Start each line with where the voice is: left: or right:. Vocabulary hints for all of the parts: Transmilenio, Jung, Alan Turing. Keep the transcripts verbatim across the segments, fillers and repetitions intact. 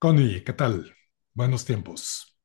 left: Connie, ¿qué tal? Buenos tiempos.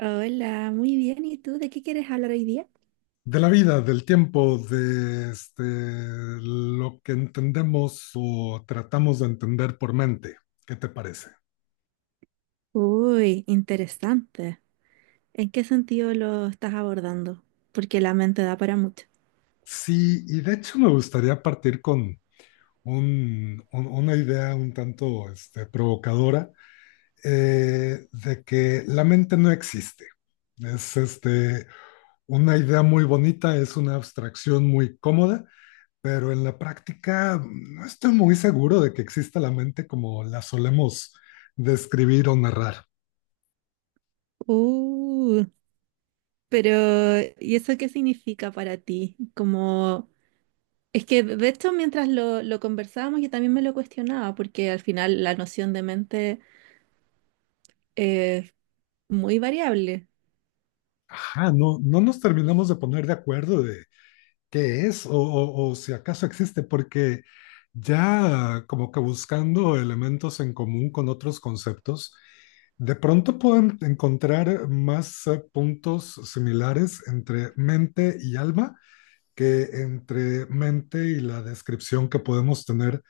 right: Hola, muy bien. ¿Y tú de qué quieres hablar hoy día?
left: De la vida, del tiempo, de este, lo que entendemos o tratamos de entender por mente. ¿Qué te parece?
right: Uy, interesante. ¿En qué sentido lo estás abordando? Porque la mente da para mucho.
left: Sí, y de hecho me gustaría partir con un- un- una idea un tanto este, provocadora, eh, de que la mente no existe. Es este, una idea muy bonita, es una abstracción muy cómoda, pero en la práctica mm, no estoy muy seguro de que exista la mente como la solemos describir o narrar.
right: Uh, pero ¿y eso qué significa para ti? Como, es que de hecho mientras lo, lo conversábamos yo también me lo cuestionaba porque al final la noción de mente es muy variable.
left: Ajá, no, no nos terminamos de poner de acuerdo de qué es o, o- o si acaso existe, porque ya como que buscando elementos en común con otros conceptos, de pronto pueden encontrar más eh, puntos similares entre mente y alma que entre mente y la descripción que podemos tener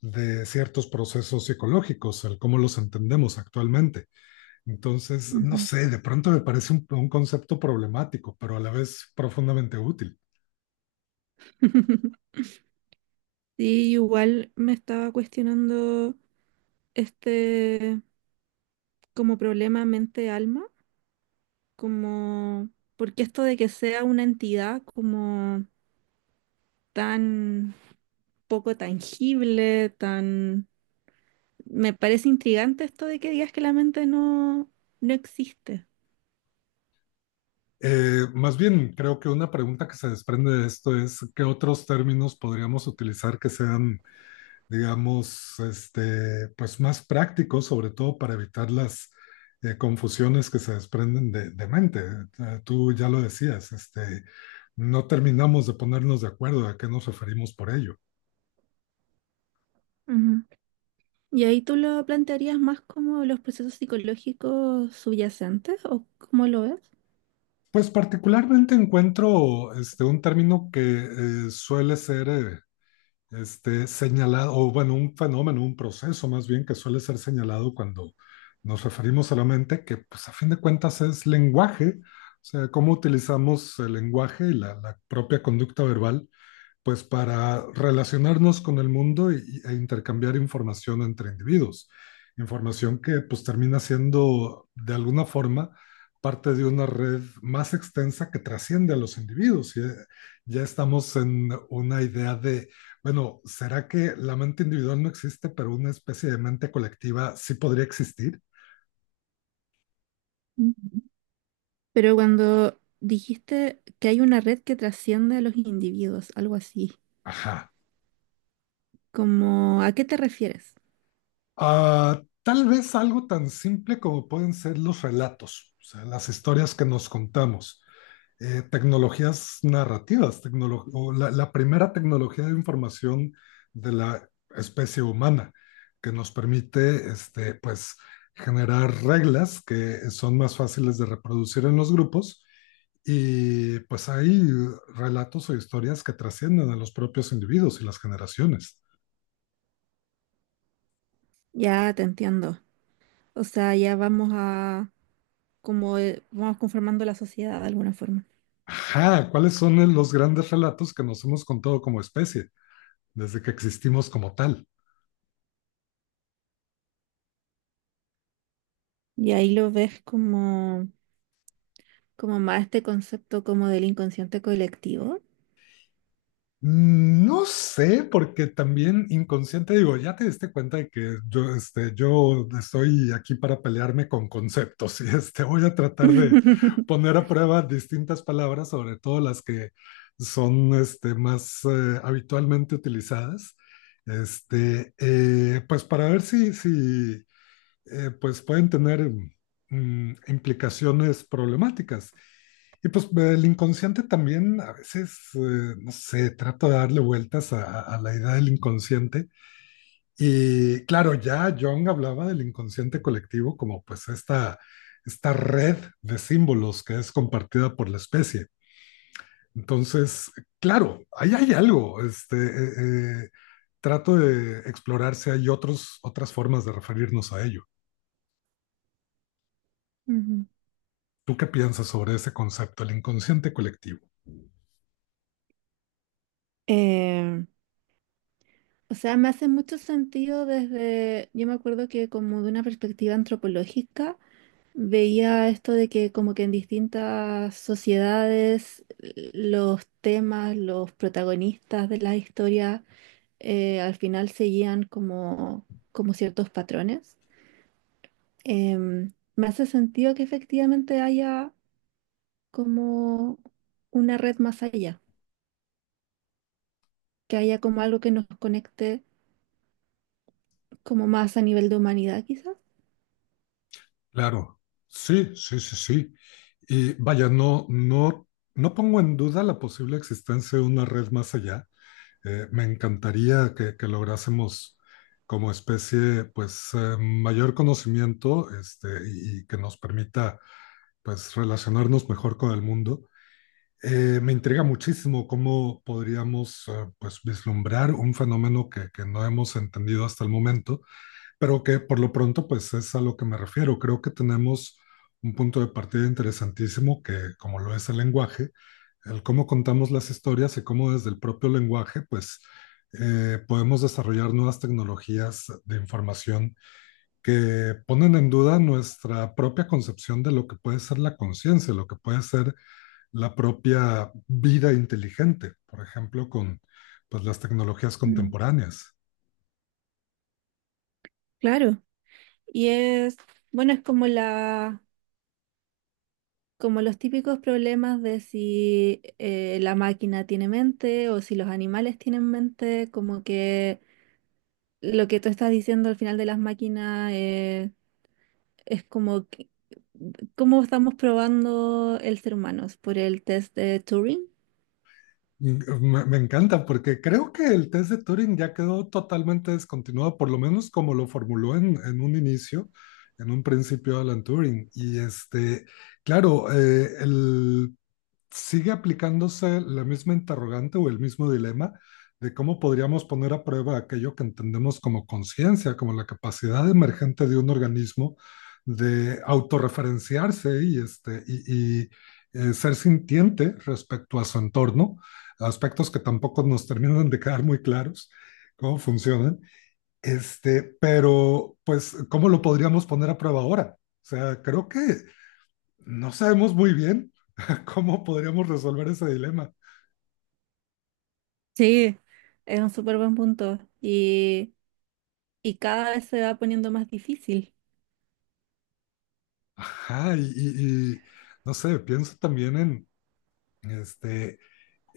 left: de ciertos procesos psicológicos, el cómo los entendemos actualmente. Entonces, no
right: Ujú.
left: sé, de pronto me parece un, un concepto problemático, pero a la vez profundamente útil.
right: Sí, igual me estaba cuestionando este como problema mente-alma. Como, porque esto de que sea una entidad como tan poco tangible, tan... Me parece intrigante esto de que digas que la mente no, no existe.
left: Eh, más bien, creo que una pregunta que se desprende de esto es qué otros términos podríamos utilizar que sean, digamos, este, pues más prácticos, sobre todo para evitar las eh, confusiones que se desprenden de, de mente. Eh, Tú ya lo decías, este, no terminamos de ponernos de acuerdo a qué nos referimos por ello.
right: Ujú. ¿Y ahí tú lo plantearías más como los procesos psicológicos subyacentes o cómo lo ves?
left: Pues particularmente encuentro, este, un término que eh, suele ser, eh, este, señalado, o bueno, un fenómeno, un proceso más bien que suele ser señalado cuando nos referimos a la mente, que pues a fin de cuentas es lenguaje, o sea, cómo utilizamos el lenguaje y la, la propia conducta verbal pues para relacionarnos con el mundo y- e intercambiar información entre individuos. Información que pues termina siendo de alguna forma parte de una red más extensa que trasciende a los individuos. Y, eh, ya estamos en una idea de, bueno, ¿será que la mente individual no existe, pero una especie de mente colectiva sí podría existir?
right: Ujú. Pero cuando dijiste que hay una red que trasciende a los individuos, algo así,
left: Ajá.
right: como, ¿a qué te refieres?
left: Ah, tal vez algo tan simple como pueden ser los relatos, o sea, las historias que nos contamos, eh, tecnologías narrativas, tecnolo o la, la, primera tecnología de información de la especie humana, que nos permite, este, pues, generar reglas que son más fáciles de reproducir en los grupos. Y pues hay relatos o historias que trascienden a los propios individuos y las generaciones.
right: Ya te entiendo. O sea, ya vamos a como eh, vamos conformando la sociedad de alguna forma.
left: Ajá, ¿cuáles son los grandes relatos que nos hemos contado como especie desde que existimos como tal?
right: Y ahí lo ves como, como más este concepto como del inconsciente colectivo.
left: Mm, No sé, porque también inconsciente, digo, ya te diste cuenta de que yo, este, yo estoy aquí para pelearme con conceptos y este, voy a tratar de poner a prueba distintas palabras, sobre todo las que son, este, más eh, habitualmente utilizadas, este, eh, pues para ver si, si, eh, pues pueden tener, mm, implicaciones problemáticas. Y pues el inconsciente también a veces, eh, no sé, trata de darle vueltas a, a, la idea del inconsciente. Y claro, ya Jung hablaba del inconsciente colectivo como pues esta, esta red de símbolos que es compartida por la especie. Entonces, claro, ahí hay algo. Este, eh, eh, trato de explorar si hay otros, otras formas de referirnos a ello.
right: Ujú.
left: ¿Tú qué piensas sobre ese concepto, el inconsciente colectivo?
right: Eh, o sea, me hace mucho sentido desde, yo me acuerdo que como de una perspectiva antropológica, veía esto de que como que en distintas sociedades eh, los temas, los protagonistas de la historia eh, al final seguían como, como ciertos patrones. Em, me hace sentido que efectivamente haya como una red más allá, que haya como algo que nos conecte como más a nivel de humanidad, quizás.
left: Claro, sí, sí, sí, sí. Y vaya, no, no, no pongo en duda la posible existencia de una red más allá. Eh, me encantaría que, que lográsemos como especie, pues, eh, mayor conocimiento, este, y, y que nos permita, pues, relacionarnos mejor con el mundo. Eh, me intriga muchísimo cómo podríamos, eh, pues, vislumbrar un fenómeno que, que no hemos entendido hasta el momento. Pero que por lo pronto, pues es a lo que me refiero. Creo que tenemos un punto de partida interesantísimo que, como lo es el lenguaje, el cómo contamos las historias y cómo desde el propio lenguaje, pues, eh, podemos desarrollar nuevas tecnologías de información que ponen en duda nuestra propia concepción de lo que puede ser la conciencia, lo que puede ser la propia vida inteligente, por ejemplo, con, pues, las tecnologías
right: Mm,
left: contemporáneas.
right: claro. Y es, bueno, es como la, como los típicos problemas de si eh, la máquina tiene mente o si los animales tienen mente, como que lo que tú estás diciendo al final de las máquinas es es como que- cómo estamos probando el ser humano por el test de Turing.
left: Me, me encanta porque creo que el test de Turing ya quedó totalmente descontinuado, por lo menos como lo formuló en, en un inicio, en un principio Alan Turing. Y este, claro, eh, el sigue aplicándose la misma interrogante o el mismo dilema de cómo podríamos poner a prueba aquello que entendemos como conciencia, como la capacidad emergente de un organismo de autorreferenciarse y, este, y, y eh, ser sintiente respecto a su entorno, aspectos que tampoco nos terminan de quedar muy claros cómo funcionan, este, pero pues, ¿cómo lo podríamos poner a prueba ahora? O sea, creo que no sabemos muy bien ¿cómo podríamos resolver ese dilema?
right: Sí, es un súper buen punto y, y cada vez se va poniendo más difícil.
left: Ajá, y, y- y, no sé, pienso también en este,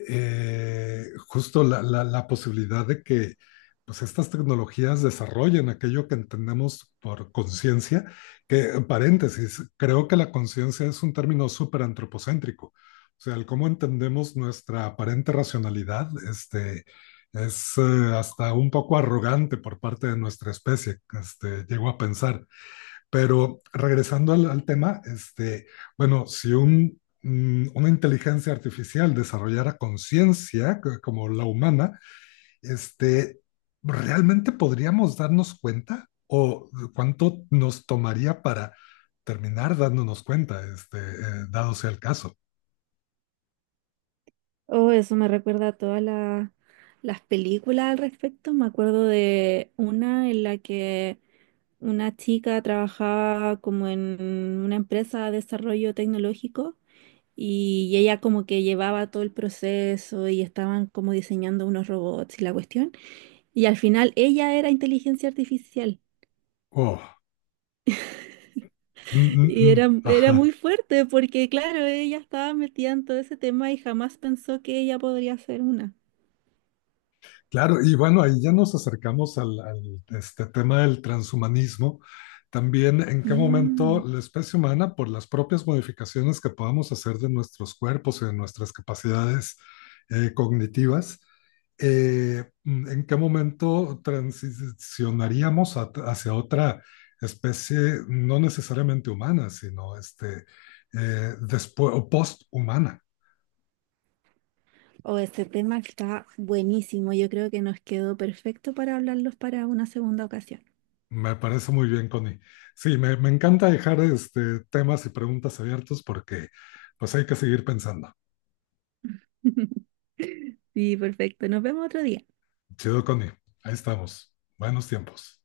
left: eh, justo la, la- la posibilidad de que, pues, estas tecnologías desarrollen aquello que entendemos por conciencia, que, en paréntesis, creo que la conciencia es un término súper antropocéntrico. O sea, el cómo entendemos nuestra aparente racionalidad, este, es, eh, hasta un poco arrogante por parte de nuestra especie, este, llego a pensar. Pero regresando al, al tema, este, bueno, si un, mm, una inteligencia artificial desarrollara conciencia c- como la humana, este, ¿realmente podríamos darnos cuenta? ¿O cuánto nos tomaría para terminar dándonos cuenta, este, eh, dado sea el caso?
right: Oh, eso me recuerda a todas la- las películas al respecto. Me acuerdo de una en la que una chica trabajaba como en una empresa de desarrollo tecnológico y ella como que llevaba todo el proceso y estaban como diseñando unos robots y la cuestión. Y al final ella era inteligencia artificial.
left: Oh, mm, mm,
right: Y
left: mm,
right: era, era
left: ajá.
right: muy fuerte porque, claro, ella estaba metida en todo ese tema y jamás pensó que ella podría ser una.
left: Claro, y bueno, ahí ya nos acercamos al, al, este tema del transhumanismo. También en qué
right: Mm.
left: momento la especie humana, por las propias modificaciones que podamos hacer de nuestros cuerpos y de nuestras capacidades, eh, cognitivas, eh, mm, en qué momento transicionaríamos a- hacia otra especie no necesariamente humana, sino, este, eh, después, o post-humana.
right: Oh, este tema está buenísimo. Yo creo que nos quedó perfecto para hablarlos para una segunda ocasión.
left: Me parece muy bien, Connie. Sí, me, me encanta dejar, este, temas y preguntas abiertos, porque pues hay que seguir pensando.
right: Sí, perfecto. Nos vemos otro día.
left: Chido, Connie. Ahí estamos. Buenos tiempos.